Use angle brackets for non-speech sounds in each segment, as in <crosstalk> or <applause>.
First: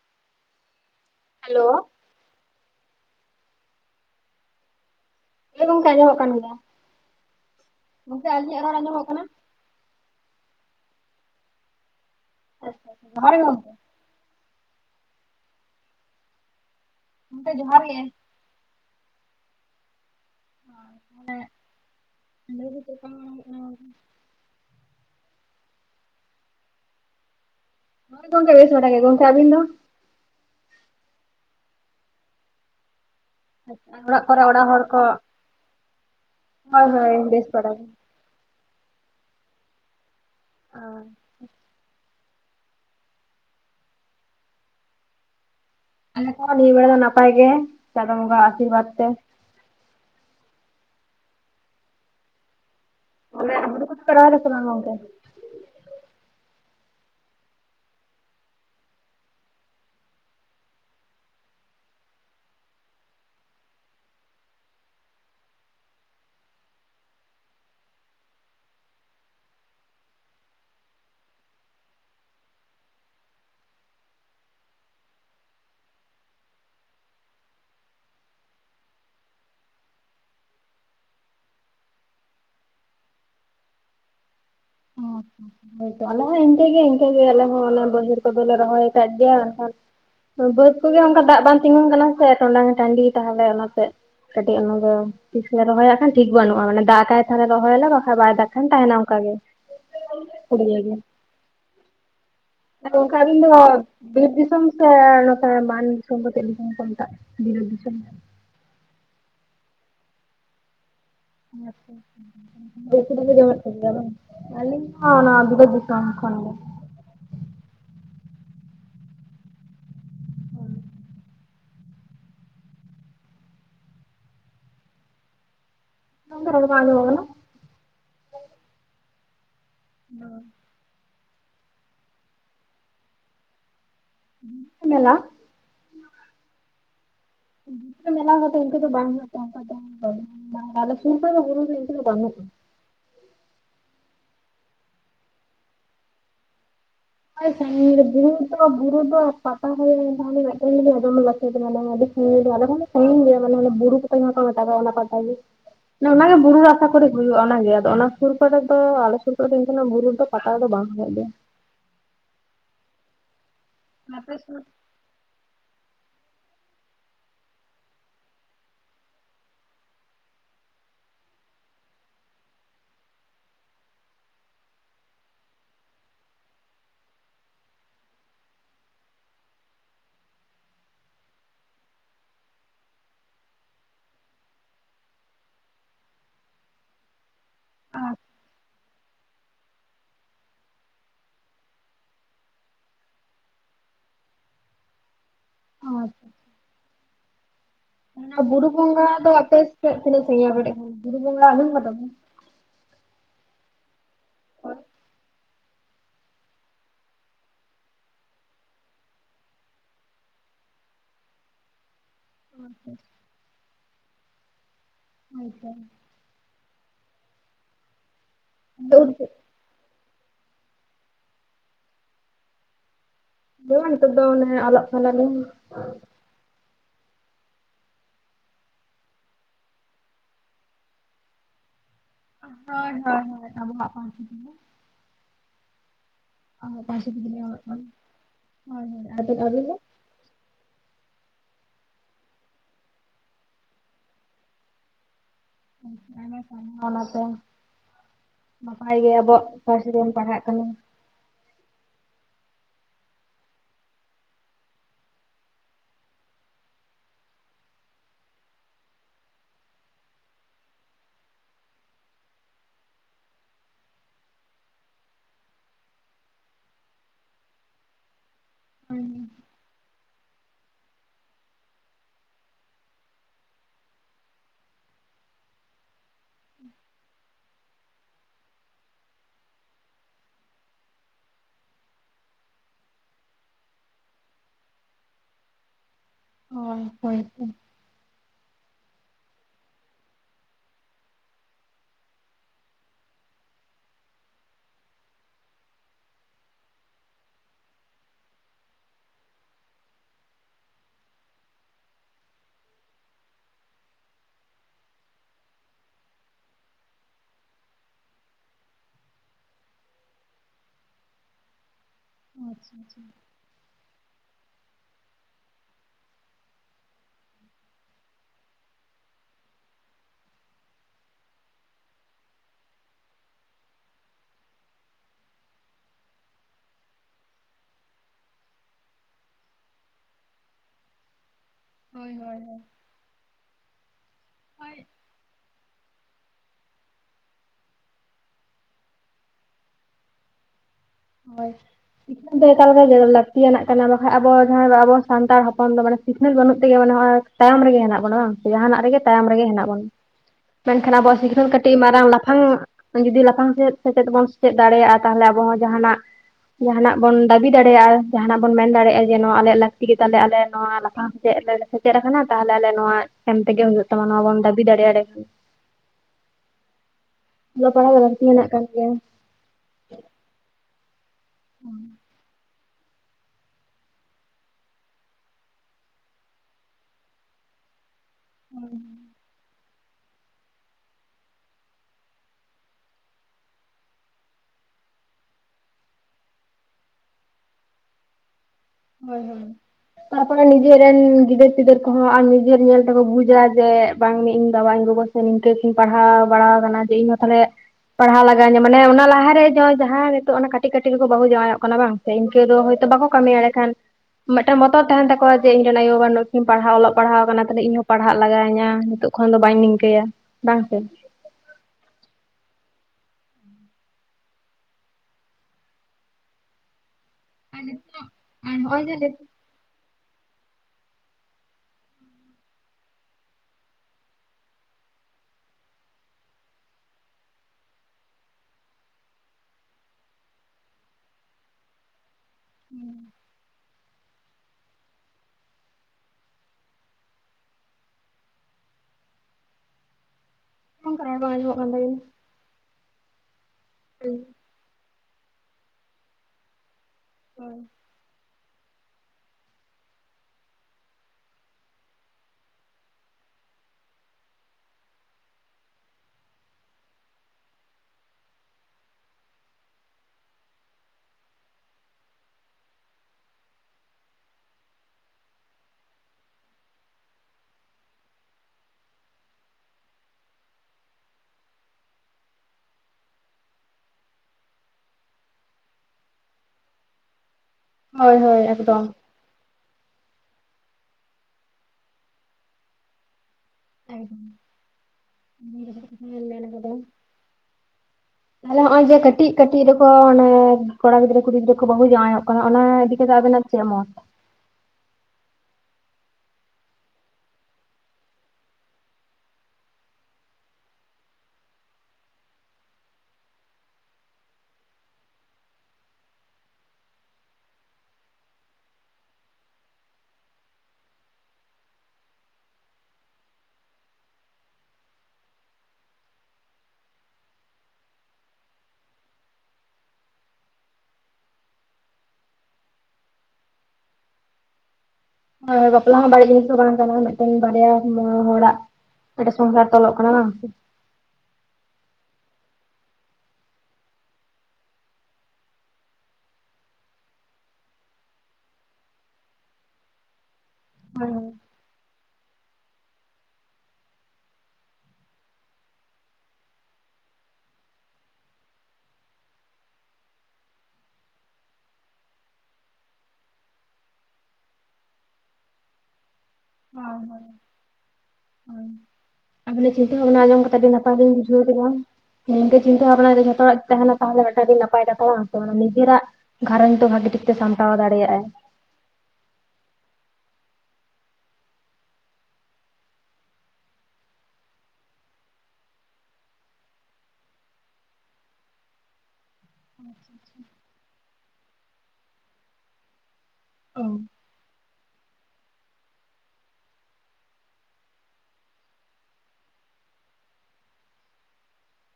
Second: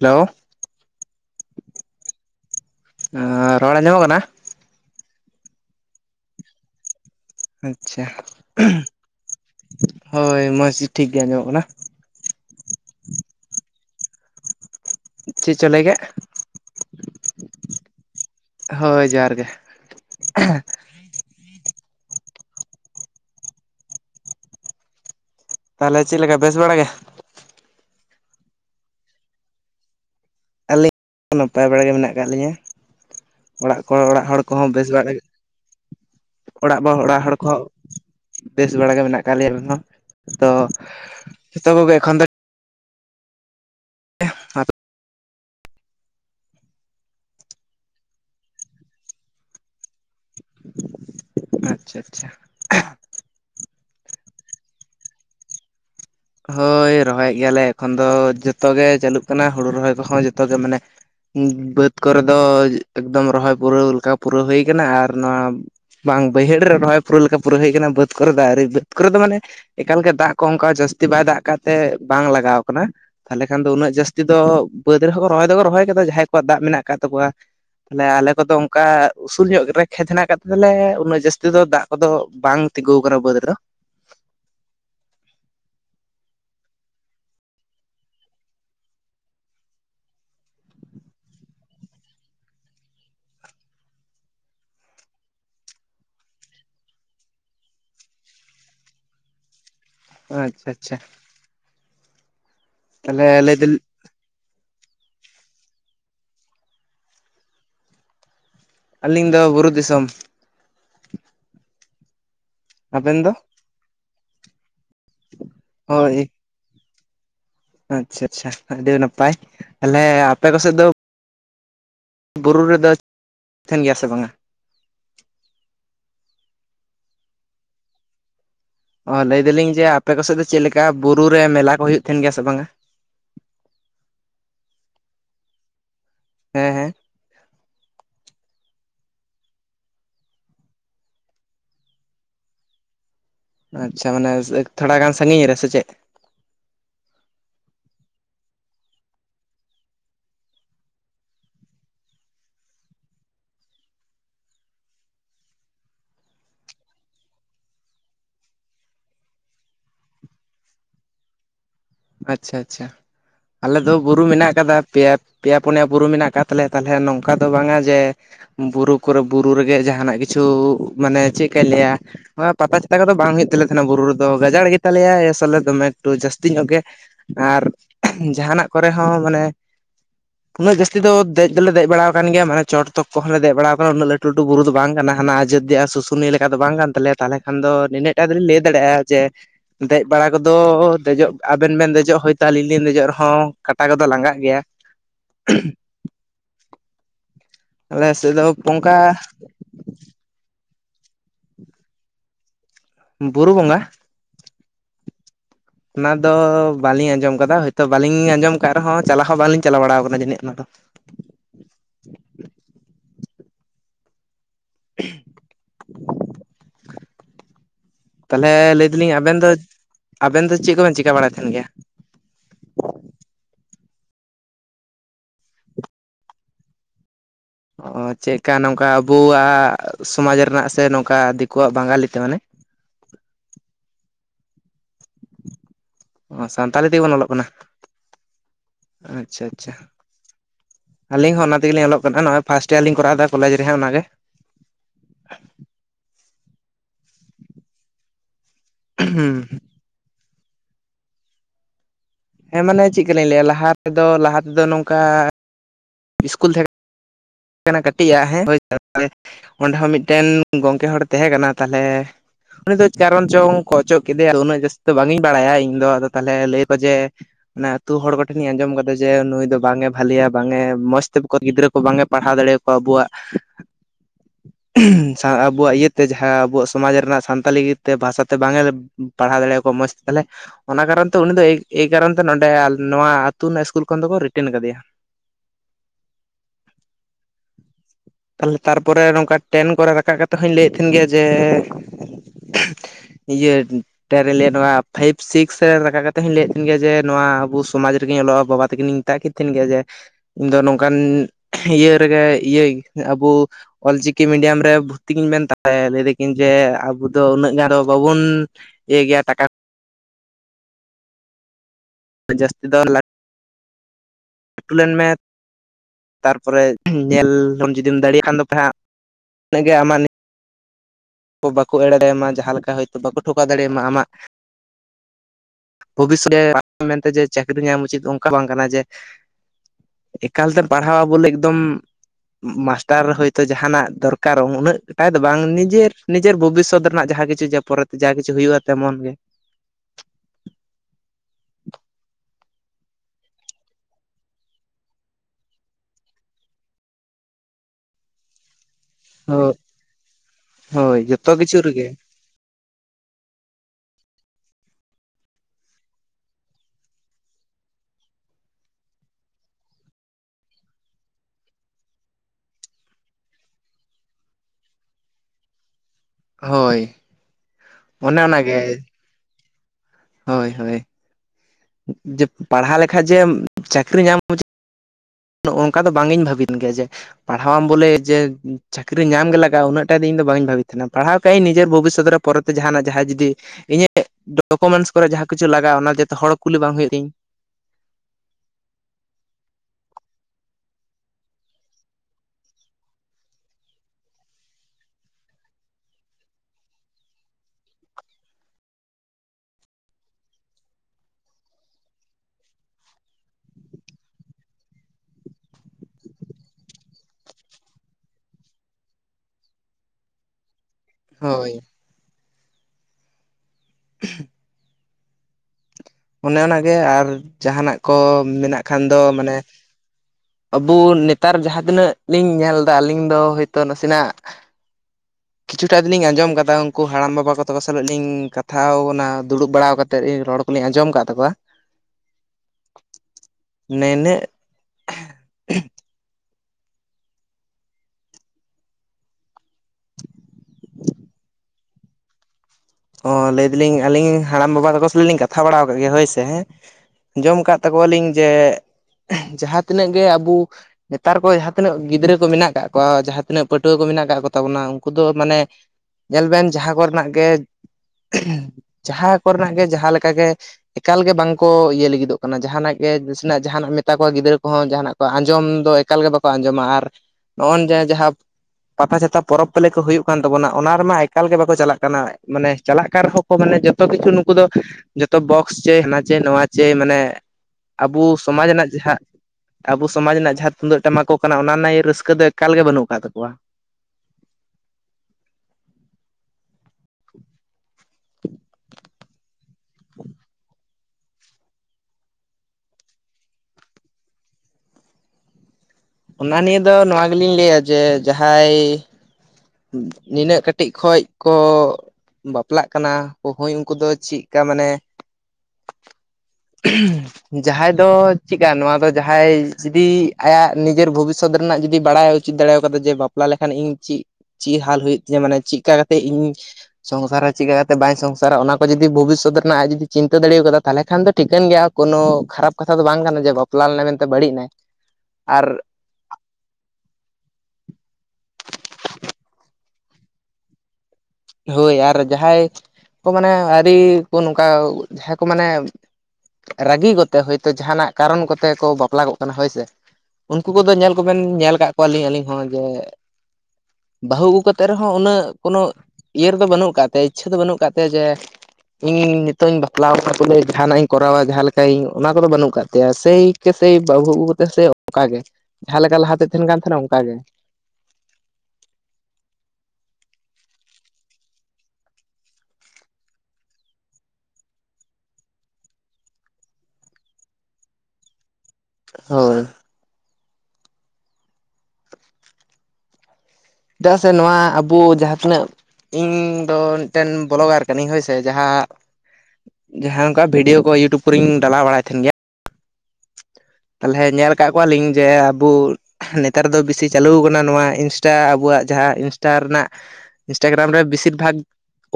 Hello. Hello. ᱟ ᱨᱚᱲ ᱟᱸᱡᱚᱢᱚᱜ ᱠᱟᱱᱟ? ᱦᱮᱸ ᱜᱚᱝᱠᱮ ᱟᱸᱡᱚᱢᱚᱜ ᱠᱟᱱ ᱜᱮᱭᱟ᱾ ᱟᱪᱪᱷᱟ ᱜᱚᱝᱠᱮ ᱟᱹᱞᱤᱧᱟᱜ ᱨᱚᱲ ᱩᱸᱦ ᱟᱸᱡᱚᱢᱚᱜ ᱠᱟᱱᱟ ᱦᱳᱭ ᱢᱚᱡᱽ ᱴᱷᱤᱠ ᱜᱮ ᱟᱸᱡᱚᱢᱚᱜ ᱠᱟᱱᱟ᱾ ᱟᱪᱪᱷᱟ <unintelligible> ᱪᱮᱫ ᱪᱚ ᱞᱟᱹᱭ ᱠᱮᱜ ᱜᱚᱝᱠᱮ ᱡᱚᱦᱟᱨ ᱜᱮ᱾ ᱦᱳᱭ ᱡᱚᱦᱟᱨ ᱜᱮ ᱮᱦᱮ ᱾ <inaudible> ᱛᱟᱦᱞᱮ ᱪᱮᱫ ᱞᱮᱠᱟ ᱵᱮᱥ ᱵᱟᱲᱟ ᱜᱮ? ᱦᱳᱭ ᱜᱚᱝᱠᱮ ᱵᱮᱥ ᱵᱟᱲᱟ ᱜᱮ᱾ ᱜᱚᱝᱠᱮ ᱟᱹᱵᱤᱱ ᱫᱚ? ᱟᱹᱞᱤᱧ ᱦᱚᱸ ᱱᱟᱯᱟᱭ ᱵᱟᱲᱟ ᱜᱮ ᱢᱮᱱᱟᱜ ᱠᱟᱫ ᱞᱤᱧᱟᱹ᱾ ᱚᱲᱟᱜ ᱠᱚ ᱚᱲᱟᱜ ᱦᱚᱲ ᱠᱚᱦᱚᱸ ᱵᱮᱥ ᱵᱟᱲᱟ, ᱚᱲᱟᱜ ᱦᱳᱭ ᱵᱟ ᱦᱳᱭ ᱚᱲᱟᱜ ᱦᱚᱲ ᱵᱮᱥ ᱠᱚᱦᱚᱸ ᱵᱟᱲᱟ ᱜᱮ ᱵᱮᱥ ᱵᱟᱲᱟ ᱜᱮ ᱢᱮᱱᱟᱜ ᱠᱟᱫ ᱞᱮᱭᱟ ᱟᱞᱮ ᱦᱚᱸ ᱛᱚ ᱟᱨ ᱡᱚᱛᱚ ᱠᱚᱜᱮ ᱮᱠᱷᱚᱱ ᱫᱚ <unintelligible> ᱟᱞᱮ ᱠᱚᱦᱚᱸ ᱱᱤᱭᱟᱹ ᱵᱮᱲᱟ ᱫᱚ ᱱᱟᱯᱟᱭ ᱜᱮ ᱪᱟᱸᱫᱚ ᱵᱚᱸᱜᱟᱣᱟᱜ ᱟᱥᱤᱨᱵᱟᱫᱽ ᱛᱮ᱾ ᱟᱪᱪᱷᱟ ᱟᱪᱪᱷᱟ᱾ ᱚᱱᱮ ᱦᱩᱲᱩ ᱠᱚᱫᱚ ᱯᱮ ᱨᱚᱦᱚᱭ ᱫᱟ ᱥᱮ ᱵᱟᱝ ᱜᱚᱝᱠᱮ? ᱦᱳᱭ ᱨᱚᱦᱚᱭᱮᱫ ᱜᱮᱭᱟᱞᱮ ᱮᱠᱷᱚᱱ ᱫᱚ ᱡᱚᱛᱚ ᱜᱮ ᱪᱟᱹᱞᱩᱜ ᱠᱟᱱᱟ ᱦᱩᱲᱩ ᱨᱚᱦᱚᱭ ᱠᱚᱦᱚᱸ ᱡᱚᱛᱚ ᱜᱮ ᱢᱟᱱᱮ ᱩᱸᱢ ᱵᱟᱹᱫᱽ ᱠᱚᱨᱮ ᱫᱚ ᱮᱠᱫᱚᱢ ᱨᱚᱦᱚᱭ ᱯᱩᱨᱟᱹᱣ ᱞᱮᱠᱟ ᱯᱩᱨᱟᱹᱣ ᱦᱩᱭ ᱠᱟᱱᱟ, ᱟᱨ ᱱᱚᱣᱟ ᱵᱟᱝ ᱵᱟᱹᱭᱦᱟᱹᱲ ᱨᱮ ᱨᱚᱦᱚᱭ ᱯᱩᱨᱟᱹᱣ ᱞᱮᱠᱟ ᱯᱩᱨᱟᱹᱣ ᱦᱮᱡ ᱠᱟᱱᱟ ᱵᱟᱹᱫᱽ ᱠᱚᱨᱮ ᱫᱚ ᱟᱣᱨᱤ, ᱵᱟᱹᱫᱽ ᱠᱚᱨᱮ ᱫᱚ ᱢᱟᱱᱮ ᱮᱠᱟᱞ ᱜᱮ ᱫᱟᱜ ᱠᱚ ᱚᱝᱠᱟ ᱡᱟᱹᱥᱛᱤ ᱵᱟᱭ ᱫᱟᱜ ᱠᱟᱜ ᱛᱮ ᱵᱟᱝ ᱞᱟᱜᱟᱣ ᱠᱟᱱᱟ᱾ ᱛᱟᱦᱚᱞᱮ ᱠᱷᱟᱱ ᱫᱚ ᱩᱱᱟᱹᱜ ᱡᱟᱹᱥᱛᱤ ᱫᱚ ᱵᱟᱹᱫᱽ ᱨᱮᱦᱚᱸ ᱠᱚ ᱨᱚᱦᱚᱭ ᱫᱚᱠᱚ ᱨᱚᱦᱚᱭ ᱠᱟᱫᱟ ᱡᱟᱦᱟᱸᱭ ᱠᱚᱣᱟᱜ ᱫᱟᱜ ᱢᱮᱱᱟᱜ ᱠᱟᱜ ᱛᱟᱠᱚᱣᱟ ᱾ ᱛᱟᱞᱦᱮ ᱟᱞᱮ ᱠᱚᱫᱚ ᱚᱝᱠᱟ ᱩᱥᱩᱞ ᱧᱚᱜ ᱨᱮ ᱠᱷᱮᱛ ᱦᱮᱱᱟᱜ ᱠᱟᱫᱛᱟᱞᱮ ᱩᱱᱟᱹᱜ ᱡᱟᱹᱥᱛᱤ ᱫᱚ ᱫᱟᱜ ᱟᱫᱚ ᱵᱟᱝ ᱛᱤᱸᱜᱩᱣ ᱠᱟᱱᱟ ᱵᱟᱹᱫᱽ ᱨᱮ ᱫᱚ᱾ <unintelligible> ᱦᱳᱭᱛᱚ ᱱᱚᱜ-ᱚᱭ ᱤᱝᱠᱟᱹᱜᱮ ᱤᱝᱠᱟᱹᱜᱮ ᱟᱞᱮ ᱦᱚᱸ ᱵᱟᱹᱭᱦᱟᱹᱲ ᱠᱚᱫᱚ ᱞᱮ ᱨᱚᱦᱚᱭ ᱠᱟᱫ ᱜᱮᱭᱟ, ᱮᱠᱷᱚᱱ ᱵᱟᱹᱫᱽ ᱠᱚᱜᱮ ᱚᱝᱠᱟ ᱫᱟᱜ ᱵᱟᱝ ᱛᱤᱸᱜᱩᱱ ᱠᱟᱱᱟ ᱥᱮ ᱴᱚᱰᱟᱝ ᱴᱟᱸᱰᱤ ᱛᱟᱦᱚᱞᱮ ᱚᱱᱟᱛᱮ ᱠᱟᱴᱤ ᱟᱱᱟ ᱫᱚ ᱛᱤᱥ ᱞᱮ ᱨᱚᱦᱚᱭᱟ ᱦᱟᱸᱜ ᱠᱷᱟᱱ ᱴᱷᱤᱠ ᱵᱟᱹᱱᱩᱜ-ᱟ ᱢᱟᱱᱮ ᱫᱟᱜᱟᱭ ᱛᱟᱦᱚᱞᱮ ᱨᱚᱦᱚᱭ ᱟᱞᱮ ᱵᱟᱠᱷᱟᱱ ᱵᱟᱭ ᱫᱟᱜ ᱠᱷᱟᱱ ᱛᱟᱦᱮᱱᱟ ᱚᱱᱠᱟ ᱜᱮ᱾ ᱟᱪᱪᱷᱟ ᱯᱩᱲᱭᱟᱹ ᱜᱮ ᱟᱪᱪᱷᱟ᱾ ᱟᱫᱚ ᱜᱚᱝᱠᱮ ᱛᱟᱦᱚᱞᱮ ᱟᱵᱤᱱ ᱫᱚ ᱞᱟᱹᱭ ᱫᱟᱞᱤᱧ ᱵᱤᱨ ᱫᱤᱥᱚᱢ ᱥᱮ ᱱᱚᱛᱮ ᱢᱟᱱ ᱫᱤᱥᱚᱢ ᱥᱮ ᱪᱮᱫ ᱫᱤᱥᱚᱢ ᱠᱚ ᱢᱮᱛᱟᱜ ᱵᱤᱞᱟᱹᱛ ᱫᱤᱥᱚᱢ? ᱟᱹᱞᱤᱧ ᱫᱚ ᱵᱩᱨᱩ ᱫᱤᱥᱚᱢ᱾ <unintelligible> ᱩᱸᱫ ᱟᱵᱮᱱ ᱠᱚᱫᱚ ᱫᱚ ᱯᱮ ᱡᱚᱢᱮᱫᱽ ᱠᱚᱜᱮᱭᱟ ᱵᱟᱝ ᱟᱸᱞᱤᱧ ᱦᱚᱸ ᱱᱚᱣᱟ ᱵᱮᱨᱩ ᱫᱤᱥᱚᱢ ᱦᱳᱭ ᱠᱷᱚᱱ ᱜᱮ᱾ ᱟᱪᱪᱷᱟ ᱟᱪᱪᱷᱟ ᱟᱹᱰᱤ ᱱᱟᱯᱟᱭ ᱛᱟᱦᱚᱞᱮ ᱟᱯᱮ ᱠᱚᱥᱮᱫ ᱫᱚ ᱵᱩᱨᱩ ᱨᱮᱫᱚ ᱛᱟᱦᱮᱱ ᱜᱮᱭᱟ ᱥᱮ ᱵᱟᱝᱟ? ᱵᱟᱝ ᱫᱚ ᱨᱚᱲᱵᱟᱝ ᱟᱡᱚᱢᱚᱜ ᱠᱟᱱᱟ ᱾ ᱚ ᱞᱟᱹᱭ ᱫᱟᱞᱤᱧ ᱡᱮ ᱟᱯᱮ ᱠᱚᱥᱮᱫ ᱫᱚ ᱪᱮᱫ ᱞᱮᱠᱟ ᱵᱩᱨᱩ ᱨᱮ ᱢᱮᱞᱟ ᱠᱚ ᱦᱩᱭᱩᱜ ᱛᱟᱦᱮᱱ ᱜᱮᱭᱟ ᱥᱮ ᱵᱟᱝ-ᱟ? <inaudible> ᱦᱮᱸ ᱦᱮᱸ᱾ <inaudible> ᱟᱪᱪᱷᱟ ᱢᱟᱱᱮ ᱛᱷᱚᱲᱟ ᱜᱟᱱ ᱥᱟᱜᱤᱧ ᱨᱮᱥᱮ ᱪᱮᱫ <inaudible> ᱦᱮᱸ ᱡᱮ ᱚᱱᱰᱮ ᱠᱷᱚᱱ ᱫᱚ ᱥᱟᱜᱤᱧ ᱜᱮᱭᱟ ᱢᱟᱱᱮ ᱵᱩᱲᱩ ᱯᱟᱛᱟ ᱡᱟᱦᱟᱸ ᱠᱚ ᱢᱮᱛᱟᱟᱜ ᱚᱱᱟ ᱯᱟᱛᱟ ᱜᱮ ᱾ ᱢᱟᱱᱮ ᱚᱱᱟᱜᱮ ᱵᱩᱨᱩ ᱨᱮ ᱟᱥᱟ ᱠᱚᱨᱤ ᱦᱩᱭᱩᱜ-ᱟ ᱚᱱᱟᱜᱮ ᱟᱫᱚ ᱚᱱᱟ ᱥᱩᱨ ᱠᱚᱨᱮ ᱫᱚ ᱟᱞᱮ ᱥᱩᱨ ᱠᱚᱨᱮ ᱫᱚ ᱚᱱᱠᱟᱱᱟᱜ ᱵᱩᱨᱩ ᱫᱚ ᱯᱟᱛᱟ ᱫᱚ ᱵᱟᱝ ᱦᱩᱭᱩᱜ ᱜᱮᱭᱟ᱾ ᱟᱪᱪᱷᱟ ᱟᱪᱪᱷᱟ᱾ ᱟᱞᱮ ᱫᱚ ᱵᱩᱨᱩ ᱟᱯᱮ ᱢᱮᱱᱟᱜ ᱥᱩᱨ ᱠᱟᱫᱟ ᱯᱮᱭᱟ ᱯᱮᱭᱟ ᱯᱩᱱᱭᱟ ᱵᱩᱨᱩ ᱢᱮᱱᱟᱜ ᱟᱠᱟᱫ ᱛᱟᱞᱮᱭᱟ ᱛᱟᱦᱚᱞᱮ ᱱᱚᱝᱠᱟ ᱫᱚ ᱵᱟᱝᱟ ᱡᱮ ᱵᱩᱨᱩ ᱠᱚᱨᱮ ᱵᱩᱨᱩ ᱨᱮᱜᱮ ᱡᱟᱦᱱᱟᱜ ᱠᱤᱪᱷᱩ ᱢᱟᱱᱮ ᱪᱮᱫᱠᱟᱧ ᱞᱟᱹᱭᱟ ᱦᱳᱭ ᱯᱟᱛᱟ ᱪᱷᱟᱛᱟ ᱠᱚᱫᱚ ᱵᱟᱝ ᱦᱩᱭᱩᱜ ᱛᱟᱞᱮ ᱛᱟᱦᱮᱱᱟ ᱵᱩᱨᱩ ᱨᱮᱫᱚ᱾ ᱜᱟᱡᱟᱲ ᱜᱮ ᱛᱟᱞᱮᱭᱟ ᱮᱥᱚᱞᱮ ᱫᱚᱢᱮ ᱮᱠᱴᱩ ᱡᱟᱹᱥᱛᱤ ᱧᱚᱜ ᱜᱮ ᱟᱨ ᱡᱟᱦᱟᱱᱟᱜ ᱠᱚᱨᱮ ᱦᱚᱸ ᱢᱟᱱᱮ <inaudible> ᱩᱱᱟᱹᱜ ᱡᱟᱹᱥᱛᱤ ᱫᱚ ᱫᱮᱡ ᱫᱚᱞᱮ ᱫᱮᱡ ᱵᱟᱲᱟᱣ ᱠᱟᱱ ᱜᱮᱭᱟ᱾ ᱢᱟᱱᱮ ᱪᱚᱴ ᱛᱚᱠ ᱠᱚᱦᱚᱸᱞᱮ ᱫᱮᱡ ᱵᱟᱲᱟᱣ ᱠᱟᱱᱟ᱾ ᱩᱱᱟᱹᱜ ᱞᱟ. ᱴᱩ ᱞᱟᱹᱴᱩ ᱵᱩᱨᱩ ᱫᱚ ᱵᱟᱝ ᱠᱟᱱᱟ᱾ ᱦᱟᱱᱟ ᱟᱡᱟᱫᱤᱭᱟ. ᱥᱩᱥ ᱥᱩᱱᱤᱭᱟᱹ ᱞᱮᱠᱟ ᱫᱚ ᱵᱟᱝ ᱠᱟᱱ ᱛᱟᱞᱮᱭᱟ ᱛᱟᱦᱚᱞᱮ ᱠᱷᱟᱱ ᱫᱚ ᱱᱤᱱᱟᱜ ᱴᱟᱜ ᱫᱚᱞᱤᱧ ᱞᱟᱹᱭ ᱫᱟᱲᱮᱭᱟᱜ-ᱟ ᱡᱮ ᱫᱮᱡ ᱵᱟᱲᱟ ᱠᱚᱫᱚ ᱫᱮᱡᱚᱜ ᱟᱵᱮᱱ ᱵᱮᱱ ᱫᱮᱡᱚᱜ, ᱦᱚᱳᱭᱛᱳ ᱟᱹᱞᱤᱧ ᱞᱤᱧ ᱫᱮᱡᱚᱜ ᱨᱮᱦᱚᱸ ᱠᱟᱴᱟ ᱠᱚᱫᱚ ᱞᱟᱸᱜᱟᱜ ᱜᱮᱭᱟ᱾ <inaudible> ᱟᱞᱮ ᱥᱮᱫ ᱚᱱᱟ ᱫᱚ ᱵᱩᱨᱩ ᱚᱱᱠᱟ ᱵᱚᱸᱜᱟ ᱫᱚ ᱟᱯᱮ ᱥᱮᱫ ᱛᱤᱱᱟᱹᱜ ᱥᱟᱺᱜᱧᱟ ᱠᱟᱴᱤᱡ <unintelligible> ᱵᱩᱨᱩ ᱵᱚᱸᱜᱟ ᱟᱡᱚᱢ ᱠᱟᱫᱟᱵᱤᱱ? ᱵᱩᱨᱩ ᱵᱚᱸᱜᱟ? <inaudible> ᱚᱱᱟ ᱫᱚ ᱵᱟᱹᱞᱤᱧ ᱟᱸᱡᱚᱢ ᱠᱟᱫᱟ᱾ ᱦᱚᱳᱭᱛᱳ ᱵᱟᱹᱞᱤᱧ ᱟᱸᱡᱚᱢ ᱠᱟᱫ ᱨᱮᱦᱚᱸ ᱪᱟᱞᱟᱣ ᱦᱚᱸ ᱵᱟᱹᱞᱤᱧ ᱪᱟᱞᱟᱣ ᱵᱟᱲᱟᱣ ᱟᱠᱟᱱᱟ ᱡᱟᱹᱱᱤᱡ ᱚᱱᱟ ᱫᱚ᱾ <inaudible> <inaudible> <inaudible> ᱛᱟᱦᱚᱞᱮ ᱞᱟᱹᱭ ᱫᱟᱞᱤᱧ ᱟᱵᱮᱱ ᱫᱚ ᱟᱵᱮᱱ ᱫᱚ ᱪᱮᱫ ᱠᱚᱵᱮᱱ ᱪᱤᱠᱟᱹ ᱵᱟᱲᱟᱭ ᱛᱟᱦᱮᱱ ᱜᱮᱭᱟ? ᱪᱤᱠᱟᱹ ᱦᱚᱸ ᱵᱟᱝ, ᱱᱤᱛᱚᱜ ᱫᱚ ᱢᱟᱱᱮ ᱚᱞᱚᱜ ᱠᱟᱱᱟᱞᱤᱧ᱾ ᱚ ᱪᱮᱫᱠᱟ ᱱᱚᱝᱠᱟ ᱟᱵᱳᱣᱟᱜ ᱥᱚᱢᱟᱡᱽ ᱨᱮᱱᱟᱜ ᱥᱮ ᱱᱚᱝᱠᱟ ᱫᱤᱠᱩᱣᱟᱜ ᱵᱟᱝᱜᱟᱞᱤ ᱛᱮ ᱢᱟᱱᱮ? ᱦᱳᱭ ᱦᱳᱭ ᱦᱳᱭ ᱟᱵᱣᱟᱜ ᱯᱟᱹᱨᱥᱤ ᱛᱮᱜᱮ᱾ ᱚ ᱟᱵᱚᱣᱟᱜ ᱥᱟᱱᱛᱟᱞᱤ ᱛᱮᱜᱮ ᱯᱟᱹᱨᱥᱤ ᱵᱚᱱ ᱛᱮᱜᱮᱞᱤᱧ ᱚᱞᱚᱜ ᱠᱟᱱᱟ᱾ ᱦᱳᱭ ᱦᱳᱭ‌ ᱟᱵᱤᱱ ᱟᱪᱪᱷᱟ ᱟᱵᱤᱱ ᱟᱪᱪᱷᱟ ᱫᱚ? ᱟᱹᱞᱤᱧ ᱦᱚᱸ ᱚᱱᱟ ᱛᱮᱜᱮᱞᱤᱧ ᱚᱞᱚᱜ ᱠᱟᱱᱟ, ᱱᱚᱜ-ᱚᱭ ᱯᱷᱟᱥᱴ ᱤᱭᱟᱨ ᱞᱤᱧ ᱠᱚᱨᱟᱣᱫᱟ ᱠᱚᱞᱮᱡ ᱨᱮ ᱦᱟᱸᱜ ᱚᱱᱟᱜᱮ᱾ <unintelligible> ᱚᱱᱟᱛᱮ, ᱱᱟᱯᱟᱭ ᱜᱮ ᱟᱵᱚᱣᱟᱜ ᱚᱠᱟ ᱥᱮᱫ ᱨᱮᱢ ᱯᱟᱲᱦᱟᱜ ᱠᱟᱱᱟ? ᱦᱮᱸ ᱢᱟᱱᱮ ᱪᱮᱫᱠᱟ ᱞᱤᱧ ᱞᱟᱹᱭᱟ ᱞᱟᱦᱟ ᱛᱮᱫᱚ ᱞᱟᱦᱟ ᱛᱮᱫᱚ ᱱᱚᱝᱠᱟ ᱤᱥᱠᱩᱞ ᱛᱟᱦᱮᱸ ᱠᱟᱹᱴᱤᱡᱟᱜ ᱦᱮᱸ ᱦᱳᱭ <unintelligible> ᱚᱸᱰᱮ ᱦᱚᱸ ᱢᱤᱫᱴᱮᱱ ᱜᱚᱝᱠᱮ ᱦᱚᱲᱮ ᱛᱟᱦᱮᱸ ᱠᱟᱱᱟ᱾ ᱛᱟᱞᱦᱮ ᱩᱱᱤ ᱫᱚᱪ ᱠᱟᱨᱚᱱ ᱪᱚᱝ ᱠᱚ ᱚᱪᱚᱜ ᱠᱮᱫᱮᱭᱟ᱾ ᱟᱫᱚ ᱩᱱᱟᱹᱜ ᱡᱟᱹᱥᱛᱤ ᱫᱚ ᱵᱟᱝᱤᱧ ᱵᱟᱲᱟᱭᱟ ᱤᱧ ᱫᱚ ᱟᱫᱚ ᱛᱟᱦᱚᱞᱮ ᱞᱟᱹᱭᱟᱠᱚ ᱡᱮ ᱢᱟᱱᱮ ᱟᱛᱩ ᱦᱚᱲ ᱠᱚᱴᱷᱮᱱᱤᱧ ᱟᱸᱡᱚᱢ ᱠᱟᱫᱟ ᱡᱮ ᱱᱩᱭ ᱫᱚ ᱵᱟᱝᱮ ᱵᱷᱷᱟᱞᱮᱭᱟ, ᱵᱟᱝᱮ ᱢᱚᱸᱡᱽ ᱛᱮ ᱵᱟᱠᱚ ᱜᱤᱫᱽᱨᱟᱹ ᱠᱚ ᱵᱟᱝᱮ ᱯᱟᱲᱦᱟᱣᱟᱠᱚᱣᱟ ᱟᱵᱚᱣᱟᱜ ᱥᱟ ᱟᱵᱚᱣᱟᱜ ᱤᱭᱟᱹᱛᱮ ᱡᱟᱦᱟᱸ ᱟᱵᱚᱣᱟᱜ ᱥᱚᱢᱟᱡᱽ ᱨᱮᱱᱟᱜ ᱥᱟᱱᱛᱟᱞᱤ ᱛᱮ ᱵᱷᱟᱥᱟᱛᱮ ᱵᱟᱝᱮ ᱯᱟᱲᱦᱟᱣ ᱫᱟᱲᱮᱭᱟᱜ ᱠᱚ ᱢᱚᱥ ᱛᱮ ᱛᱟᱞᱦᱮ ᱚᱱᱟ ᱠᱟᱨᱚᱱ ᱛᱮ ᱩᱱᱤ ᱫᱚ ᱮ ᱮᱭ ᱠᱟᱨᱚᱱ ᱛᱮ ᱱᱚᱰᱮ ᱟᱞᱮ ᱱᱚᱣᱟ ᱟᱹᱛᱩ ᱨᱮᱱᱟᱜ ᱤᱥᱠᱩᱞ ᱠᱷᱚᱱ ᱫᱚᱠᱚ ᱨᱤᱴᱮᱱ ᱠᱟᱫᱮᱭᱟ᱾ ᱚ ᱦᱚᱭ ᱦᱚᱭ᱾ ᱛᱟᱦᱞᱮ ᱛᱟᱨᱯᱚᱨᱮ ᱱᱚᱝᱠᱟ ᱴᱮᱱ ᱠᱚᱨᱮ ᱨᱟᱠᱟᱵ ᱠᱟᱛᱮ ᱦᱚᱧ ᱞᱟᱹᱭᱮᱫ ᱛᱟᱦᱮᱱ ᱜᱮᱭᱟ ᱡᱮ ᱤᱭᱟᱹ ᱴᱮᱱ ᱨᱮ ᱞᱟᱹᱭᱟ ᱱᱚᱣᱟ ᱯᱷᱟᱭᱤᱵ ᱥᱤᱠᱥ ᱨᱮ ᱨᱟᱠᱟᱵ ᱠᱟᱛᱮᱦᱚᱧ ᱞᱟᱹᱭᱮᱫ ᱛᱟᱦᱮᱱ ᱜᱮᱭᱟ ᱡᱮ ᱱᱚᱣᱟ ᱟᱵᱚ ᱥᱚᱢᱟᱡᱽ ᱨᱮᱜᱤᱱᱧ ᱚᱞᱚᱜ-ᱟ᱾ ᱵᱟᱵᱟ ᱛᱟᱠᱤᱱ ᱢᱮᱛᱟᱜ ᱠᱤᱱ ᱛᱟᱦᱮᱱ ᱜᱮᱭᱟ ᱡᱮ ᱤᱧ ᱫᱚ ᱱᱚᱝᱠᱟᱱ ᱤᱭᱟᱹ ᱨᱮᱜᱮ, ᱤᱭᱟᱹ ᱟᱵᱚ ᱚᱞ ᱪᱤᱠᱤ ᱢᱤᱰᱤᱭᱟᱢ ᱨᱮ ᱵᱷᱩᱛ ᱛᱤ ᱠᱟᱹᱧ ᱰᱮᱱ ᱛᱟᱦᱞᱮ ᱞᱟᱹᱭ ᱫᱟᱠᱤᱱ ᱡᱮ ᱟᱵᱚ ᱫᱚ ᱩᱱᱟᱹᱜ ᱜᱟᱱ ᱫᱚ ᱵᱟᱵᱚᱱ ᱤᱭᱟᱹ ᱜᱮᱭᱟ᱾ ᱴᱟᱠᱟ ᱡᱟᱹᱥᱛᱤ ᱟᱪᱪᱷᱟ ᱫᱚ ᱟᱪᱪᱷᱟ ᱞᱟᱴ ᱞᱟᱴᱩ ᱞᱮᱱ ᱢᱮ᱾ ᱛᱟᱨᱯᱚᱨᱮ ᱧᱮᱞ ᱞᱟᱵᱚᱱ ᱡᱩᱫᱤᱢ ᱫᱟᱲᱮᱭᱟᱜ ᱠᱷᱟᱱ ᱫᱚᱯᱮ ᱦᱟᱸᱜ ᱩᱱᱟᱹᱜ ᱜᱮ ᱟᱢᱟᱜ᱾ ᱠᱚ ᱵᱟᱠᱚ ᱮᱲᱮ ᱫᱟᱲᱮᱭᱟᱢᱟ ᱡᱟᱦᱟᱸ ᱞᱮᱠᱟ ᱦᱳᱭᱛᱳ ᱵᱟᱠᱚ ᱴᱷᱚᱠᱟ ᱫᱟᱲᱮᱭᱟᱢᱟ ᱟᱢᱟᱜ᱾ ᱵᱷᱚᱵᱤᱥᱚᱛ ᱨᱮ ᱢᱮᱱᱛᱮ ᱡᱮ ᱪᱟᱹᱠᱨᱤ ᱧᱟᱢ ᱩᱪᱤᱛ ᱚᱱᱠᱟ ᱵᱟᱝ ᱠᱟᱱᱟ ᱡᱮ᱾ ᱮᱠᱟᱞ ᱛᱮᱢ ᱯᱟᱲᱦᱟᱣᱟ ᱵᱚᱞᱮ ᱮᱠᱫᱚᱢ᱾ ᱦᱳᱭ ᱦᱳᱭ ᱢᱟᱥᱴᱟᱨ ᱦᱳᱭᱛᱳ ᱡᱟᱦᱟᱱᱟᱜ ᱫᱚᱨᱠᱟᱨᱚᱜ ᱦᱳᱭ ᱩᱱᱟᱹᱜᱴᱟ ᱫᱚ ᱵᱟᱝ ᱱᱤᱡᱮᱨᱼᱼ ᱱᱤᱡᱮᱨ ᱵᱷᱚᱵᱤᱥᱥᱚᱛ ᱨᱮᱱᱟᱜ ᱡᱟᱦᱟᱸ ᱠᱤᱪᱷᱩ ᱡᱮ ᱯᱚᱨᱮᱛᱮ ᱡᱟ ᱠᱤᱪᱷᱩ ᱦᱩᱭᱩᱜᱼᱟ ᱛᱮᱢᱚᱱ ᱜᱮ᱾ <unintelligible> ᱥᱤᱠᱷᱱᱟᱹᱛ ᱫᱚ ᱮᱠᱟᱞ ᱜᱮ ᱞᱟᱹᱠᱛᱤᱭᱟᱱᱟᱜ ᱠᱟᱱᱟ ᱵᱟᱠᱷᱟᱱ ᱟᱵᱚ ᱡᱟᱦᱟᱸ ᱟᱵᱚ ᱥᱟᱱᱛᱟᱲ ᱦᱚᱯᱚᱱ ᱫᱚ ᱢᱟᱱᱮ ᱥᱤᱠᱷᱱᱟᱹᱛ ᱵᱟᱹᱱᱩᱜ ᱛᱮᱜᱮ ᱢᱟᱱᱮ᱾ ᱛᱟᱭᱚᱢ ᱨᱮᱜᱮ ᱦᱮᱱᱟᱜ ᱵᱚᱱᱟ ᱵᱟᱝ ᱥᱮ ᱡᱟᱦᱟᱱᱟᱜ ᱨᱮᱜᱮ ᱛᱟᱭᱚᱢ ᱨᱮᱜᱮ ᱦᱮᱱᱟᱜ ᱵᱚᱱᱟ ᱢᱮᱱᱠᱷᱟᱱ ᱦᱳᱭ ᱟᱵᱚᱣᱟᱜ ᱡᱚᱛᱚ ᱥᱤᱠᱷᱱᱟᱹᱛ ᱠᱤᱪᱷᱩ ᱠᱟᱹᱴᱤᱡ ᱨᱮᱜᱮ ᱢᱟᱨᱟᱝ ᱞᱟᱼᱼ ᱦᱟᱜ ᱡᱩᱫᱤ ᱞᱟᱯᱷᱟᱝ ᱥᱮᱫ ᱥᱮᱪᱮᱫ ᱵᱚᱱ ᱥᱮᱪᱮᱫ ᱫᱟᱲᱮᱭᱟᱜᱼᱟ ᱛᱟᱦᱚᱞᱮ ᱟᱵᱚ ᱦᱚᱸ ᱡᱟᱦᱟᱱᱟᱜ᱾ ᱡᱟᱦᱱᱟᱜ ᱵᱚᱱ ᱫᱟᱹᱵᱤ ᱫᱟᱲᱮᱭᱟᱜᱼᱟ ᱡᱟᱦᱟᱱᱟᱜ ᱵᱚᱱ ᱢᱮᱱ ᱫᱟᱲᱮᱭᱟᱜᱼᱟ ᱡᱮ ᱱᱚᱣᱟ ᱟᱞᱮᱭᱟᱜ ᱞᱟᱹᱠᱛᱤ ᱜᱮ ᱛᱟᱞᱮ ᱟᱞᱮ ᱱᱚᱣᱟ ᱞᱟᱯᱷᱟᱝ ᱥᱮᱫ ᱞᱮ ᱥᱮᱪᱮᱫ᱾ ᱥᱮᱴᱮᱨ ᱟᱠᱟᱱᱟ ᱛᱟᱦᱚᱞᱮ ᱟᱞᱮ ᱱᱚᱣᱟ ᱮᱢ ᱛᱮᱜᱮ ᱦᱩᱭᱩᱜ ᱛᱟᱢᱟ ᱱᱚᱣᱟ ᱵᱚᱱ ᱫᱟᱹᱵᱤ ᱫᱟᱲᱮᱭᱟ-ᱟ᱾ ᱦᱳᱭ᱾ ᱚᱞᱚᱜ ᱯᱟᱲᱦᱟᱜ ᱫᱚ ᱚᱱᱮ ᱞᱟᱹᱠᱛᱤ ᱢᱮᱱᱟᱜ ᱟᱠᱟᱫ ᱚᱱᱟᱜᱮ ᱜᱮᱭᱟ᱾ ᱦᱳᱭ ᱦᱳᱭ᱾ <unintelligible> ᱡᱮ ᱯᱟᱲᱦᱟᱣ ᱞᱮᱠᱟᱡ ᱡᱮ ᱪᱟᱹᱠᱨᱤ ᱧᱟᱢ ᱩᱪᱼᱼ ᱱᱚᱝᱠᱟ ᱫᱚ ᱵᱟᱝᱤᱧ ᱵᱷᱟᱹᱵᱮᱱ ᱜᱮᱭᱟ ᱡᱮ ᱯᱟᱲᱦᱟᱣᱟᱢ ᱵᱚᱞᱮ ᱡᱮ ᱪᱟᱹᱠᱨᱤᱼᱼ ᱧᱟᱢ ᱜᱮ ᱞᱟᱜᱟᱼᱟ ᱩᱹᱱᱟᱜᱴᱟ ᱤᱧ ᱵᱟᱹᱧ ᱵᱷᱟᱵᱤ ᱛᱟᱦᱮᱱᱟ ᱯᱟᱲᱟᱣᱟᱜᱼᱟ ᱱᱤᱡᱮᱨ ᱵᱷᱚᱵᱤᱥᱥᱚᱛ ᱨᱮ ᱯᱚᱨᱮᱛᱮ ᱡᱟᱦᱟᱱᱟᱜ ᱡᱟᱦᱟᱸ ᱡᱩᱫᱤ ᱤᱧᱟᱹᱜ ᱰᱚᱠᱩᱢᱮᱱᱴᱥ ᱠᱚᱨᱮ ᱡᱟᱦᱟᱸ ᱠᱤᱪᱷᱩ ᱞᱟᱜᱟᱜᱼᱟ ᱚᱱᱟ ᱡᱟᱛᱮ ᱦᱚᱲ ᱠᱩᱞᱤ ᱵᱟᱝ ᱦᱩᱭᱩᱜ ᱛᱤᱧ᱾ ᱦᱳᱭ ᱦᱳᱭ᱾ ᱛᱟᱨᱟᱯᱚᱨᱮ ᱱᱤᱡᱮᱨᱱ ᱜᱤᱫᱟᱹᱨ ᱯᱤᱫᱟᱹᱨ ᱠᱚᱦᱚᱸ ᱟᱨ ᱱᱤᱡᱮᱨ ᱧᱮᱞ ᱛᱮᱠᱚ ᱵᱩᱡᱟ ᱡᱮ ᱵᱟᱝ ᱤᱧ ᱵᱟᱵᱟᱧ ᱜᱚᱜᱚ᱾ ᱱᱚᱝᱠᱟ ᱠᱤᱱ ᱯᱟᱲᱦᱟᱣ ᱵᱟᱲᱟ ᱟᱠᱟᱱᱟ ᱡᱮ ᱤᱧᱦᱚ ᱛᱟᱦᱞᱮ᱾ ᱯᱟᱲᱦᱟᱣ ᱞᱟᱜᱟᱣᱤᱧᱟᱹ ᱢᱟᱱᱮ ᱚᱱᱟ ᱞᱟᱦᱟᱨᱮ ᱡᱟᱦᱟᱸ ᱱᱤᱛᱚᱜ ᱚᱱᱟ ᱠᱟᱹᱴᱤᱡ ᱠᱟᱹᱴᱤᱡ ᱨᱮᱠᱚ ᱵᱟᱹᱦᱩ ᱡᱟᱶᱟᱭᱚᱜ ᱠᱟᱱᱟ ᱵᱟᱝ? ᱤᱱᱠᱟᱹ ᱫᱚ ᱦᱳᱭᱛᱳ ᱵᱟᱠᱚ ᱠᱟᱹᱢᱤ ᱮᱲᱮ ᱠᱷᱟᱱ᱾ ᱢᱤᱫᱴᱟᱝ ᱢᱚᱛᱚᱨ ᱛᱟᱦᱮᱱ ᱛᱟᱠᱚᱣᱟ ᱡᱮ ᱤᱧ ᱨᱮᱱ ᱟᱭᱳ ᱵᱟᱵᱟ ᱱᱩᱱᱟᱹᱜ ᱠᱤᱱ ᱯᱟᱲᱦᱟᱣ ᱚᱞᱚᱜ ᱯᱟᱲᱦᱟᱣ ᱟᱠᱟᱱᱟ ᱛᱚᱞᱮ ᱤᱧ ᱦᱚᱸ ᱯᱟᱲᱦᱟᱜ ᱞᱟᱜᱟᱣᱤᱧᱟᱹ ᱱᱤᱛᱚᱜ᱾ ᱛᱚᱠᱷᱚᱱ ᱫᱚ ᱵᱟᱭ ᱱᱤᱝᱠᱟᱹᱭᱟ ᱵᱟᱝ ᱥᱮ᱾ ᱦᱳᱭ᱾ <unintelligible> ᱚᱱᱮ ᱚᱱᱟᱜᱮ ᱟᱨ ᱡᱟᱦᱟᱱᱟᱜ ᱠᱚ ᱢᱮᱱᱟᱜ ᱠᱷᱟᱱ ᱫᱚ ᱢᱟᱱᱮ᱾ ᱟᱵᱚ ᱱᱮᱛᱟᱨ ᱡᱟᱦᱟᱸ ᱛᱤᱱᱟᱹᱜ ᱞᱤᱧ ᱧᱮᱞ ᱮᱫᱟ ᱟᱹᱞᱤᱧ ᱫᱚ ᱦᱚᱳᱭᱛᱳ ᱱᱟᱥᱮᱱᱟᱜ᱾ ᱠᱤᱪᱷᱩᱴᱟ ᱫᱤᱱᱤᱧ ᱟᱸᱡᱚᱢ ᱠᱟᱫᱟ ᱩᱱᱠᱩ ᱦᱟᱲᱟᱢ ᱵᱟᱵᱟ ᱠᱚ ᱛᱟᱠᱚ ᱥᱟᱞᱟᱜ ᱞᱤᱧ ᱠᱟᱛᱷᱟᱣ ᱠᱟᱱᱟ ᱫᱩᱲᱩᱵ ᱵᱟᱲᱟ ᱠᱟᱛᱮᱫ ᱞᱤᱧ ᱨᱚᱲ ᱠᱚᱱᱞᱤᱧ ᱟᱸᱡᱚᱢ ᱟᱠᱟᱫ ᱛᱟᱠᱚᱣᱟ᱾ ᱦᱩᱸ ᱱᱮᱱᱮ᱾ ᱜᱚᱢᱠᱮ ᱨᱚᱲ ᱵᱟᱝ ᱟᱡᱚᱸᱢᱚᱜ ᱠᱟᱱ ᱛᱟᱵᱤᱱᱟ᱾ ᱚ ᱞᱟᱹᱭ ᱫᱟᱞᱤᱧ ᱟᱹᱞᱤᱧ ᱦᱟᱲᱟᱢ ᱵᱟᱵᱟ ᱛᱟᱠᱚ ᱥᱟᱞᱟᱜ ᱞᱤᱧ ᱠᱟᱛᱷᱟ ᱵᱟᱲᱟᱣ ᱠᱟᱫ ᱜᱮᱭᱟ ᱦᱳᱭ ᱥᱮ ᱦᱮᱸ᱾ ᱟᱸᱡᱚᱢ ᱟᱠᱟᱫ ᱛᱟᱠᱚᱣᱟᱞᱤᱧ ᱡᱮ ᱡᱟᱦᱟᱸ ᱛᱤᱱᱟᱹᱜ ᱜᱮ ᱟᱵᱚ ᱱᱮᱛᱟᱨ ᱠᱚ ᱡᱟᱦᱟᱸ ᱛᱤᱱᱟᱹᱜ ᱜᱤᱫᱽᱨᱟᱹ ᱠᱚ ᱢᱮᱱᱟᱜ ᱠᱟᱜ ᱠᱚᱣᱟ ᱡᱟᱦᱟᱸ ᱛᱤᱱᱟᱹᱜ ᱯᱟᱹᱴᱷᱩᱣᱟᱹ ᱠᱚ ᱢᱮᱱᱟᱜ ᱟᱠᱟᱜ ᱠᱚᱛᱟᱵᱚᱱᱟ ᱩᱱᱠᱩ ᱫᱚ ᱢᱟᱱᱮ᱾ ᱧᱮᱞ ᱵᱮᱱ ᱡᱟᱦᱟᱸ ᱠᱚᱨᱮᱱᱟᱜ ᱜᱮ᱾ ᱡᱟᱦᱟᱸ ᱠᱚᱨᱮᱱᱟᱜ ᱜᱮ ᱡᱟᱦᱟᱸ ᱞᱮᱠᱟ ᱜᱮ᱾ ᱮᱠᱟᱞ ᱜᱮ ᱵᱟᱝᱠᱚ ᱤᱭᱟᱹ ᱞᱟᱹᱜᱤᱫᱚᱜ ᱠᱟᱱᱟ ᱡᱟᱦᱟᱱᱟᱜ ᱜᱮ ᱱᱟᱥᱮᱱᱟᱜ ᱡᱟᱦᱟᱱᱟᱜ ᱢᱮᱛᱟ ᱠᱚᱣᱟ ᱜᱤᱫᱽᱨᱟᱹ ᱠᱚᱦᱚᱸ ᱡᱟᱦᱟᱱᱟᱜ᱾ ᱟᱸᱡᱚᱢ ᱫᱚ ᱮᱠᱟᱞ ᱜᱮ ᱵᱟᱠᱚ ᱟᱸᱡᱚᱢᱟ ᱟᱨ ᱱᱚᱜᱼᱚᱭ ᱡᱮ ᱡᱟᱦᱟᱸ᱾ ᱯᱟᱛᱟᱼᱪᱷᱟᱛᱟ ᱯᱚᱨᱚᱵᱽ ᱯᱟᱹᱞᱮ ᱠᱚ ᱦᱩᱭᱩᱜ ᱠᱟᱱ ᱛᱟᱵᱚᱱᱟ ᱚᱱᱟ ᱨᱮᱢᱟ ᱮᱠᱟᱞ ᱜᱮ ᱵᱟᱠᱚ ᱪᱟᱞᱟᱜ ᱠᱟᱱᱟ᱾ ᱢᱟᱱᱮ ᱪᱟᱞᱟᱜ ᱠᱟᱱ ᱨᱮᱦᱚᱸ ᱠᱚ ᱢᱟᱱᱮ ᱡᱚᱛᱚ ᱠᱤᱪᱷᱩ ᱱᱩᱠᱩ ᱫᱚ ᱡᱚᱛᱚ ᱵᱚᱠᱥ ᱪᱮ ᱦᱟᱱᱟ ᱪᱮ ᱱᱚᱣᱟ ᱪᱮ ᱢᱟᱱᱮ ᱟᱵᱚ ᱦᱳᱭ ᱦᱳᱭ ᱥᱚᱢᱟᱡᱽ ᱨᱮᱱᱟᱜ ᱮᱠᱫᱚᱢ ᱡᱟᱦᱟᱸ ᱟᱵᱚ ᱥᱚᱢᱟᱡᱽ ᱨᱮᱱᱟᱜ ᱡᱟᱦᱟᱸ ᱛᱩᱢᱫᱟᱜ ᱴᱟᱢᱟᱠ ᱠᱟᱱᱟ ᱚᱱᱟ ᱨᱮᱱᱟᱜ ᱤᱭᱟᱹ ᱨᱟᱹᱥᱠᱟᱹ ᱫᱚ ᱮᱠᱟᱞ ᱜᱮ ᱵᱟᱹᱱᱩᱜ ᱟᱠᱟᱫ ᱛᱟᱠᱚᱣᱟ ᱾ ᱠᱚᱫᱚ <unintelligible> ᱢᱟᱱᱮ ᱦᱚᱸᱜᱼᱚᱭ ᱡᱮᱹ ᱠᱟᱹᱴᱤᱡ ᱠᱟᱹᱴᱤᱡ ᱨᱮᱠᱚ ᱚᱱᱮ ᱠᱚᱲᱟ ᱜᱤᱫᱽᱨᱟᱹ ᱠᱩᱲᱤ ᱜᱤᱫᱽᱨᱟᱹ ᱠᱚ ᱵᱟᱦᱩ ᱡᱟᱶᱟᱭᱚᱜ ᱠᱟᱱᱟ ᱚᱱᱟ ᱤᱫᱤ ᱠᱟᱛᱮᱫ ᱟᱵᱮᱱᱟᱜ ᱪᱮᱫ ᱢᱚᱛ? ᱚᱱᱟ ᱱᱤᱭᱮ ᱫᱚ ᱱᱚᱣᱟ ᱜᱮᱞᱤᱧ ᱞᱟᱹᱭᱟ ᱡᱮ ᱡᱟᱦᱟᱸᱭ ᱱᱤᱱᱟᱹᱜ ᱠᱟᱹᱴᱤᱡ ᱠᱷᱚᱡ ᱠᱚ ᱵᱟᱯᱞᱟᱜ ᱠᱟᱱᱟ ᱦᱳᱭ ᱩᱱᱠᱩ ᱫᱚ ᱪᱮᱫᱠᱟ ᱢᱟᱱᱮ <unintelligible> ᱦᱮᱸ ᱾ ᱡᱟᱦᱟᱸᱭ ᱫᱚ ᱪᱮᱫᱠᱟ ᱱᱚᱣᱟ ᱫᱚ ᱡᱟᱦᱟᱸᱭ ᱡᱩᱫᱤ ᱟᱭᱟᱜ ᱱᱤᱡᱮᱨ ᱵᱷᱚᱵᱤᱥᱚᱛ ᱨᱮᱱᱟᱜ ᱡᱩᱫᱤ ᱵᱟᱲᱟᱭ ᱪᱮᱫ ᱫᱟᱲᱮ ᱠᱟᱫᱟ ᱡᱮ ᱵᱟᱯᱞᱟ ᱞᱮᱠᱷᱟᱱ ᱤᱧ ᱪᱮᱫ ᱪᱮᱫ ᱦᱟᱞ ᱦᱩᱭᱩᱜ ᱛᱤᱧᱟᱹ ᱢᱟᱱᱮ ᱪᱮᱫᱠᱟ ᱠᱟᱛᱮᱜ ᱤᱧ ᱥᱚᱝᱥᱟᱨᱟ ᱪᱤᱠᱟᱹ ᱠᱟᱛᱮ ᱵᱟᱭ ᱥᱚᱝᱥᱟᱨᱟ ᱚᱱᱟ ᱠᱚ ᱡᱩᱫᱤ ᱵᱷᱚᱵᱤᱥᱥᱚᱛ ᱨᱮᱱᱟᱜ ᱟᱡ ᱡᱩᱫᱤ ᱪᱤᱱᱛᱟᱹ ᱫᱟᱲᱮᱣ ᱠᱟᱫᱟ ᱛᱟᱦᱚᱞᱮ ᱠᱷᱟᱱ ᱫᱚ ᱴᱷᱤᱠᱟᱹᱱ ᱜᱮᱭᱟ ᱠᱳᱱᱳ ᱠᱷᱟᱨᱟᱯ ᱠᱟᱛᱷᱟ ᱫᱚ ᱵᱟᱝ ᱠᱟᱱᱟ ᱡᱮ ᱵᱟᱯᱞᱟ ᱞᱮᱱᱟᱭ ᱢᱮᱱᱛᱮ ᱵᱟᱹᱲᱤᱡ ᱮᱱᱟᱭ ᱾ ᱦ ᱵᱟ <inaudible> ᱚᱱᱟ ᱦᱚᱸ ᱵᱟᱹᱲᱤᱡ ᱡᱤᱱᱤᱥ ᱦᱚᱸ ᱵᱟᱝ ᱠᱟᱱᱟ ᱢᱤᱫᱴᱮᱱ ᱵᱟᱨᱭᱟ ᱦᱚᱲᱟᱜ ᱢᱤᱫᱴᱮᱱ ᱥᱚᱝᱥᱟᱨ ᱛᱚᱞᱚᱜ ᱠᱟᱱᱟ ᱵᱟᱝ ᱥᱮ ᱾ ᱦᱳᱭ ᱟᱨ ᱡᱟᱦᱟᱸᱭ ᱠᱚ ᱢᱟᱱᱮ ᱟᱹᱨᱤ ᱠᱚ ᱱᱚᱝᱠᱟ ᱡᱟᱦᱟᱸᱭ ᱠᱚ ᱢᱟᱱᱮ ᱨᱟᱹᱜᱤ ᱠᱚᱛᱮ ᱦᱳᱭᱛᱳ ᱡᱟᱦᱟᱱᱟᱜ ᱠᱟᱨᱚᱱ ᱠᱚᱛᱮ ᱠᱚ ᱵᱟᱯᱞᱟᱜᱚᱜ ᱠᱟᱱᱟ ᱦᱳᱭ ᱥᱮ ᱩᱱᱠᱩ ᱠᱚᱫᱚ ᱧᱮᱞ ᱦᱳᱭ ᱠᱚᱵᱮᱱ ᱧᱮᱞ ᱟᱠᱟᱫ ᱠᱚᱣᱟᱞᱤᱧ ᱟᱹᱞᱤᱧ ᱦᱚᱸ ᱡᱮ ᱵᱟᱹᱦᱩ ᱟᱹᱜᱩ ᱠᱟᱛᱮᱫ ᱨᱮᱦᱚᱸ ᱩᱱᱟᱹᱜ ᱠᱳᱱᱳ ᱤᱭᱟᱹᱨ ᱫᱚ ᱵᱟᱹᱱᱩᱜ ᱟᱠᱟᱫ ᱛᱟᱭᱟ ᱤᱪᱪᱷᱟᱹ ᱫᱚ ᱵᱟᱹᱱᱩᱜ ᱠᱟᱫ ᱛᱟᱭᱟ ᱡᱮ ᱤᱧ ᱱᱤᱛᱚᱜ ᱤᱧ ᱵᱟᱯᱞᱟᱣ ᱠᱟᱱᱟ ᱵᱚᱞᱮ ᱡᱟᱦᱟᱱᱟᱜ ᱤᱧ ᱠᱚᱨᱟᱣᱟ ᱡᱟᱦᱟᱸ ᱞᱮᱠᱟᱧ ᱚᱱᱟ ᱠᱚᱫᱚ ᱵᱟᱹᱱᱩᱜ ᱟᱠᱟᱫ ᱛᱟᱭᱟ ᱥᱮᱭ ᱾ ᱥᱮᱭ ᱵᱟᱹᱦᱩ ᱠᱚ ᱟᱹᱜᱩ ᱠᱟᱛᱮ ᱥᱮᱹᱭ ᱚᱱᱠᱟ ᱜᱮ ᱡᱟᱦᱟᱸ ᱞᱮᱠᱟ ᱞᱟᱦᱟᱛᱮ ᱛᱟᱦᱮᱱ ᱠᱟᱱ ᱛᱟᱦᱮᱱᱟ ᱚᱱᱠᱟ ᱜᱮ ᱟᱹᱵᱤᱱ ᱟᱜ ᱪᱤᱱᱛᱟᱹ ᱵᱷᱟᱵᱱᱟ ᱟᱸᱡᱚᱢ ᱠᱟᱛᱮ ᱟᱹᱰᱤ ᱱᱟᱯᱟᱭ ᱞᱤᱧ ᱵᱩᱡᱷᱟᱹᱣ ᱠᱮᱫᱟ ᱾ ᱱᱤᱝᱠᱟᱹ ᱪᱤᱱᱛᱟᱹ ᱵᱷᱟᱵᱽᱱᱟ ᱨᱮ ᱡᱚᱛᱚᱦᱚᱲᱟᱜ ᱜᱮ ᱛᱟᱦᱮᱱᱟ ᱛᱟᱦᱚᱞᱮ ᱢᱤᱫ ᱴᱟᱝ ᱟᱹᱰᱤ ᱱᱟᱯᱟᱭ ᱠᱟᱛᱷᱟ ᱵᱟᱝ, ᱱᱤᱡᱮᱨᱟᱜ ᱜᱷᱟᱸᱨᱚᱡᱽ ᱫᱚ ᱵᱷᱟᱹᱜᱤ ᱴᱷᱤᱠ ᱛᱮ ᱥᱟᱢᱴᱟᱣ ᱫᱟᱲᱮᱭᱟᱜᱼᱟᱭ ᱦᱳᱭ ᱾ ᱪᱮᱫᱟᱜ ᱥᱮ ᱱᱚᱣᱟ ᱟᱵᱚ ᱡᱟᱦᱟᱸ ᱛᱤᱱᱟᱹᱜ ᱤᱧ ᱫᱚ ᱢᱤᱫᱴᱮᱱ ᱵᱷᱞᱚᱜᱟᱨ ᱠᱟᱹᱱᱟᱹᱧ ᱦᱳᱭ ᱥᱮ ᱡᱟᱦᱟᱸ ᱡᱟᱦᱟᱸ ᱚᱱᱠᱟ ᱵᱷᱤᱰᱭᱳ ᱠᱚ ᱤᱭᱩᱴᱩᱵ ᱠᱚᱨᱤᱧ ᱰᱟᱞᱟᱣ ᱵᱟᱲᱟᱭ ᱛᱟᱦᱮᱱ ᱜᱮᱭᱟ ᱛᱟᱦᱚᱞᱮ ᱧᱮᱞ ᱟᱠᱟᱫ ᱠᱚᱣᱟᱞᱤᱧ ᱡᱮ ᱟᱵᱚ ᱱᱮᱛᱟᱨ ᱫᱚ ᱵᱮᱥᱤ ᱪᱟᱹᱞᱩᱣ ᱠᱟᱱᱟ ᱱᱚᱣᱟ ᱤᱱᱥᱴᱟ ᱟᱵᱚᱣᱟᱜ ᱡᱟᱦᱟᱸ ᱤᱱᱥᱴᱟ ᱨᱮᱱᱟᱜ ᱤᱱᱥᱴᱟᱜᱨᱟᱢ ᱨᱮ ᱵᱮᱥᱤᱨ ᱵᱷᱟᱜᱽ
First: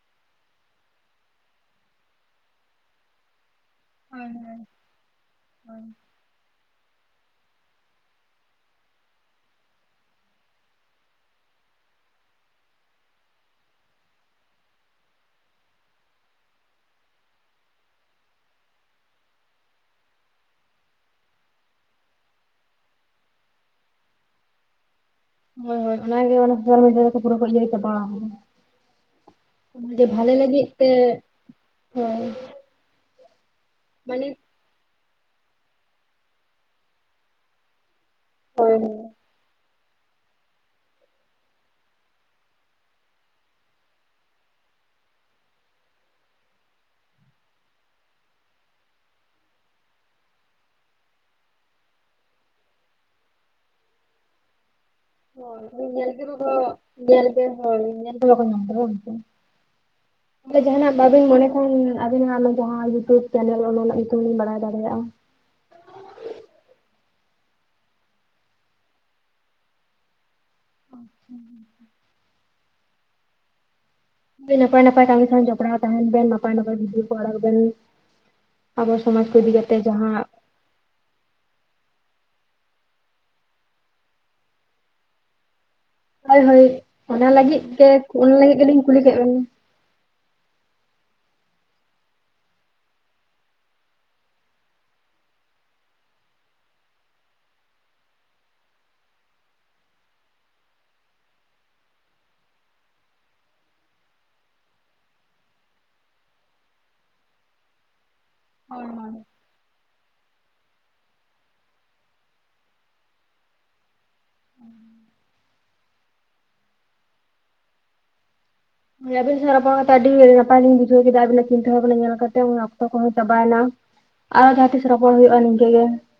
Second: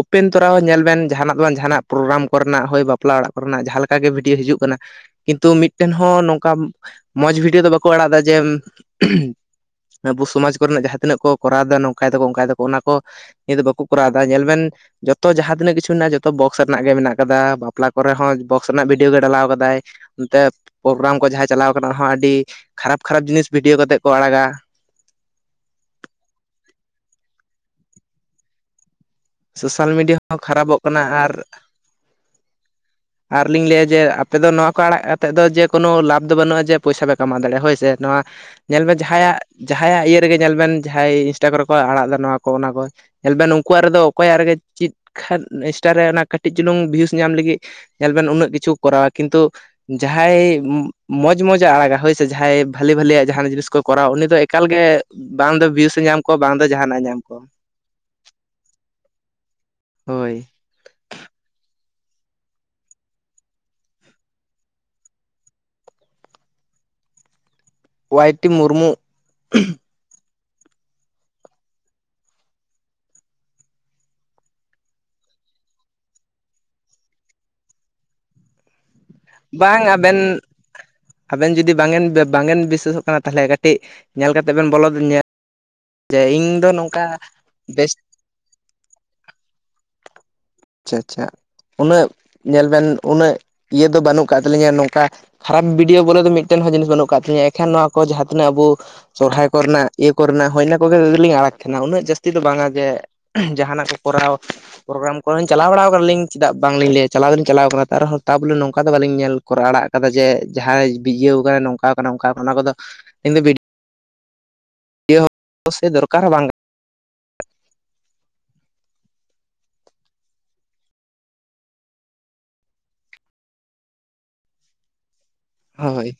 ᱳᱯᱮᱱ ᱛᱚᱨᱟ ᱦᱚᱸ ᱧᱮᱞ ᱵᱮᱱ ᱡᱟᱦᱟᱱᱟᱜ ᱫᱚ ᱵᱟᱝ ᱡᱟᱦᱟᱱᱟᱜ ᱯᱨᱳᱜᱨᱟᱢ ᱠᱚᱨᱮᱱᱟᱜ ᱵᱟᱯᱞᱟ ᱚᱲᱟᱜ ᱠᱚᱨᱮᱱᱟᱜ ᱡᱟᱦᱟᱸ ᱞᱮᱠᱟ ᱚᱱᱠᱟ ᱜᱮ ᱵᱷᱤᱰᱤᱭᱳ ᱦᱤᱡᱩᱜ ᱠᱟᱱᱟ ᱾ ᱠᱤᱱᱛᱩ ᱢᱤᱫᱴᱮᱱ ᱦᱚᱸ ᱱᱚᱝᱠᱟ ᱚᱱᱠᱟ ᱢᱚᱡᱽ ᱵᱷᱤᱰᱭᱳ ᱫᱚ ᱵᱟᱠᱚ ᱟᱲᱟᱜ ᱫᱟ ᱡᱮ ᱟᱵᱚ ᱥᱚᱢᱟᱡᱽ ᱠᱚᱨᱮᱱᱟᱜ ᱡᱟᱦᱟᱸ ᱛᱤᱱᱟᱹᱜ ᱠᱚ ᱠᱚᱨᱟᱣᱮᱫᱟ ᱱᱚᱝᱠᱟᱭ ᱫᱟᱠᱚ ᱚᱱᱠᱟᱭ ᱫᱟᱠᱚ ᱚᱱᱟ ᱠᱚ ᱱᱤᱭᱟᱹ ᱫᱚ ᱵᱟᱠᱚ ᱠᱚᱨᱟᱣ ᱮᱫᱟ ᱧᱮᱞ ᱵᱮᱱ ᱡᱚᱛᱚ ᱡᱟᱦᱟᱸ ᱛᱤᱱᱟᱹᱜ ᱠᱤᱪᱷᱩ ᱢᱮᱱᱟᱜᱼᱟ ᱡᱚᱛᱚ ᱵᱚᱠᱥ ᱨᱮᱱᱟᱜ ᱜᱮ ᱢᱮᱱᱟᱜ ᱠᱟᱫᱟ ᱵᱟᱯᱞᱟ ᱠᱚᱨᱮ ᱦᱚᱸ ᱵᱚᱠᱥ ᱨᱮᱱᱟᱜ ᱵᱷᱤᱰᱭᱳ ᱜᱮ ᱰᱟᱞᱟᱣ ᱠᱟᱫᱟᱭ ᱾ ᱱᱚᱱᱛᱮ ᱯᱨᱳᱜᱨᱟᱢ ᱠᱚ ᱡᱟᱦᱟᱸᱭ ᱪᱟᱞᱟᱣ ᱠᱟᱱᱟ ᱚᱱᱟᱦᱚᱸ ᱟᱹᱰᱤ ᱠᱷᱟᱨᱟᱯ ᱠᱷᱟᱨᱟᱯ ᱡᱤᱱᱤᱥ ᱵᱷᱤᱰᱭᱳ ᱠᱟᱛᱮᱜ ᱠᱚ ᱟᱲᱟᱜᱟ ᱾ ᱦᱳᱭ ᱦᱳᱭ ᱚᱱᱟᱜᱮ ᱚᱱᱟ ᱥᱚᱥᱟᱞ ᱢᱤᱰᱤᱭᱟ ᱫᱚᱠᱚ ᱯᱩᱨᱟᱹ ᱤᱭᱟᱹ ᱪᱟᱵᱟᱣ ᱠᱟᱫᱟ ᱾ ᱥᱳᱥᱟᱞ ᱡᱮᱹ ᱢᱤᱰᱤᱭᱟ ᱵᱷᱟᱞᱮᱹ ᱦᱚᱸ ᱞᱟᱹᱜᱤᱫ ᱠᱷᱟᱨᱟᱯᱚᱜ ᱛᱮ ᱠᱟᱱᱟ ᱟᱨ ᱦᱮᱸ ᱾ ᱟᱨᱞᱤᱧ ᱞᱟᱹᱭᱟ ᱡᱮ ᱟᱯᱮ ᱫᱚ ᱱᱚᱣᱟ ᱠᱚ ᱟᱲᱟᱜ ᱮᱫ ᱫᱚ ᱡᱮᱹ ᱠᱳᱱᱳ ᱞᱟᱵᱷ ᱫᱚ ᱵᱟᱹᱱᱩᱜᱼᱟ ᱡᱮᱹ ᱯᱚᱭᱥᱟ ᱯᱮ ᱠᱟᱢᱟᱣ ᱫᱟᱲᱮᱭᱟᱜᱼᱟ ᱦᱳᱭ ᱥᱮ ᱱᱚᱣᱟ ᱦᱳᱭ ᱧᱮᱞ ᱢᱮ ᱡᱟᱦᱟᱸᱭᱟᱜ ᱡᱟᱦᱟᱸᱭᱟᱜ ᱤᱭᱟᱹ ᱨᱮᱜᱮ ᱧᱮᱞ ᱵᱮᱱ ᱡᱟᱦᱟᱸᱭ ᱤᱱᱥᱴᱟ ᱠᱚᱨᱮ ᱠᱚ ᱟᱲᱟᱜ ᱮᱫᱟ ᱱᱚᱣᱟ ᱠᱚ ᱚᱱᱟ ᱠᱚ ᱧᱮᱞᱵᱤᱱ ᱱᱩᱠᱩᱣᱟᱜ ᱨᱮᱫᱚ ᱚᱠᱚᱭᱟᱜ ᱨᱮᱜᱮ ᱪᱮᱫ ᱠᱷᱟᱱ ᱤᱱᱥᱴᱟ ᱨᱮ ᱚᱱᱟ ᱠᱟᱹᱴᱤᱡ ᱪᱩᱞᱩᱝ ᱵᱷᱤᱭᱩᱥ ᱧᱟᱢ ᱞᱟᱹᱜᱤᱫ ᱧᱮᱞ ᱵᱮᱱ ᱩᱱᱟᱹᱜ ᱠᱤᱪᱷᱩ ᱠᱚᱨᱟᱣᱟ ᱠᱤᱱᱛᱩ ᱡᱟᱦᱟᱸᱭ ᱢᱚᱸᱡᱽ ᱢᱚᱸᱡᱽ ᱟᱲᱟᱜᱟ ᱦᱳᱭᱥᱮ ᱡᱟᱦᱟᱸᱭ ᱵᱷᱟᱞᱮ ᱵᱷᱟᱞᱮᱟᱜ ᱡᱟᱦᱟᱱ ᱡᱤᱱᱤᱥ ᱠᱚ ᱠᱚᱨᱟᱣᱟ ᱩᱱᱤ ᱫᱚ ᱮᱠᱟᱞ ᱜᱮ ᱵᱟᱝ ᱫᱚ ᱵᱷᱤᱭᱩᱥ ᱮ ᱧᱮᱞ ᱧᱟᱢ ᱛᱮᱫᱚ ᱠᱚᱣᱟ ᱵᱟᱝ ᱫᱚ ᱡᱟᱦᱟᱱᱟᱜ ᱮ ᱧᱟᱢ ᱧᱮᱞ ᱠᱚᱣᱟ᱾ ᱵᱮᱱ ᱦᱳᱭ <unintelligible> ᱦᱳᱭ᱾ ᱚᱸᱰᱮ ᱡᱟᱦᱟᱱᱟᱜ ᱵᱟᱹᱵᱤᱱ ᱢᱚᱱᱮ ᱠᱷᱟᱱ ᱟᱹᱵᱤᱱᱟᱜ ᱚᱱᱟ ᱡᱟᱦᱟᱸ ᱤᱭᱩᱴᱩᱵᱽ ᱪᱮᱱᱮᱞ ᱚᱱᱟ ᱨᱮᱱᱟᱜ ᱧᱩᱛᱩᱢ ᱞᱤᱧ ᱵᱟᱲᱟᱭ ᱫᱟᱲᱮᱭᱟᱜᱼᱟ᱾ ᱚᱣᱟᱭᱴᱤ ᱢᱩᱨᱢᱩ᱾ ᱟᱪᱪᱷᱟ᱾ ᱟᱰᱤ ᱱᱟᱯᱟᱭ ᱱᱟᱯᱟᱭ ᱠᱟᱹᱢᱤ ᱥᱟᱶ ᱡᱚᱯᱲᱟᱣ ᱛᱟᱦᱮᱱ ᱵᱮᱱ ᱱᱟᱯᱟᱭ ᱱᱟᱯᱟᱭ ᱵᱷᱤᱰᱤᱭᱳ ᱠᱚ ᱟᱲᱟᱜ ᱵᱮᱱ ᱟᱵᱚ ᱥᱚᱢᱟᱡ ᱠᱚ ᱤᱫᱤ ᱠᱟᱛᱮᱜ ᱵᱟᱝ ᱡᱟᱦᱟᱸ ᱟᱵᱮᱱ ᱟᱵᱮᱱ ᱡᱩᱫᱤ ᱵᱟᱝ ᱵᱟᱝᱵᱮᱱ ᱵᱤᱥᱚᱥᱚᱜ ᱠᱟᱱᱟ ᱛᱟᱦᱚᱞᱮ ᱠᱟᱹᱴᱤᱡ ᱧᱮᱞ ᱠᱟᱛᱮᱫ ᱵᱮᱱ ᱵᱚᱞᱚ ᱡᱮ ᱦᱳᱭ ᱤᱧ ᱫᱚ ᱦᱳᱭ ᱱᱚᱝᱠᱟ ᱚᱱᱟ ᱞᱟᱹᱜᱤᱫ ᱛᱮ ᱵᱮᱥ ᱚᱱᱟ ᱞᱟᱹᱜᱤᱫ ᱜᱮᱞᱤᱧ ᱠᱩᱞᱤ ᱠᱮᱫ ᱵᱮᱱᱟ᱾ ᱟᱪᱪᱷᱟ ᱟᱪᱪᱷᱟ ᱩᱱᱟᱹᱜ ᱧᱮᱞ ᱵᱮᱱ ᱩᱱᱟᱹᱜ ᱤᱭᱟᱹ ᱫᱚ ᱵᱟᱹᱱᱩᱜ ᱟᱠᱟᱫ ᱛᱟᱹᱞᱤᱧᱟ ᱱᱚᱝᱠᱟ ᱠᱷᱟᱨᱟᱯ ᱵᱷᱤᱰᱭᱳ ᱵᱚᱞᱮ ᱫᱚ ᱢᱤᱫᱴᱮᱱ ᱦᱚᱸ ᱡᱤᱱᱤᱥ ᱵᱟᱹᱱᱩᱜ ᱟᱠᱟᱫ ᱛᱤᱧᱟᱹ ᱮᱱᱠᱷᱟᱱ ᱱᱚᱣᱟ ᱠᱚ ᱡᱟᱦᱟᱸ ᱛᱤᱱᱟᱹᱜ ᱟᱵᱚ ᱥᱚᱨᱦᱟᱭ ᱠᱚᱨᱮᱱᱟᱜ ᱤᱭᱟᱹ ᱠᱚᱨᱮᱱᱟᱜ ᱦᱳᱡᱱᱟ ᱤᱱᱟᱹ ᱠᱚᱜᱮ ᱜᱮᱞᱤᱧ ᱟᱲᱟᱜ ᱛᱟᱦᱮᱱᱟ ᱩᱱᱟᱹᱜ ᱡᱟᱹᱥᱛᱤ ᱫᱚ ᱵᱟᱝᱟ ᱡᱮ ᱡᱟᱦᱟᱱᱟᱜ ᱠᱚ ᱠᱚᱨᱟᱣ ᱯᱨᱳᱜᱨᱟᱢ ᱚᱱ ᱪᱟᱞᱟᱣ ᱵᱟᱲᱟ ᱟᱠᱟᱱᱟ ᱠᱟᱱᱟᱞᱤᱧ ᱪᱮᱫᱟᱜ ᱵᱟᱝᱞᱤᱧ ᱞᱟᱹᱭᱟ ᱪᱟᱞᱟᱣ ᱫᱚᱞᱤᱧ ᱪᱟᱞᱟᱣ ᱟᱠᱟᱱᱟ ᱛᱟᱨᱮᱦᱚᱸ ᱛᱟᱵᱚᱞᱮ ᱱᱚᱝᱠᱟ ᱦᱳᱭ ᱫᱚ ᱦᱳᱭ ᱵᱟᱞᱤᱧ ᱧᱮᱞ ᱠᱚᱨᱟᱣ ᱟᱲᱟᱜ ᱡᱮ ᱡᱟᱦᱟᱸᱭ ᱵᱤᱡᱤᱭᱟᱹᱣ ᱟᱠᱟᱱᱟ ᱱᱚᱝᱠᱟ ᱟᱠᱟᱱᱟ ᱚᱝᱠᱟ ᱟᱠᱟᱱᱟ ᱚᱱᱟ ᱠᱚᱫᱚ ᱤᱧ ᱫᱚ <unintelligible> ᱥᱮ ᱫᱚᱨᱠᱟᱨ ᱦᱚᱸ ᱵᱟᱝ ᱠᱟᱱᱟ ᱟᱹᱵᱤᱱ ᱥᱟᱳ ᱚᱯᱚᱲᱚᱱ ᱠᱟᱛᱮ ᱟᱹᱰᱤ ᱱᱟᱯᱟᱭᱞᱤᱧ ᱵᱩᱡᱷᱟᱹᱣ ᱠᱮᱫᱟ ᱟᱵᱤᱱᱟᱜ ᱪᱤᱱᱛᱟᱹ ᱵᱷᱟᱵᱱᱟ ᱧᱮᱞ ᱠᱟᱛᱮ ᱚᱠᱛᱚ ᱠᱚᱦᱚᱸ ᱪᱟᱵᱟᱭᱱᱟ ᱾ ᱟᱨᱚ ᱡᱟᱦᱟᱸ ᱛᱤᱥ ᱨᱚᱯᱚᱲ ᱦᱩᱭᱩᱜᱼᱟ᱾ ᱦᱳᱭ᱾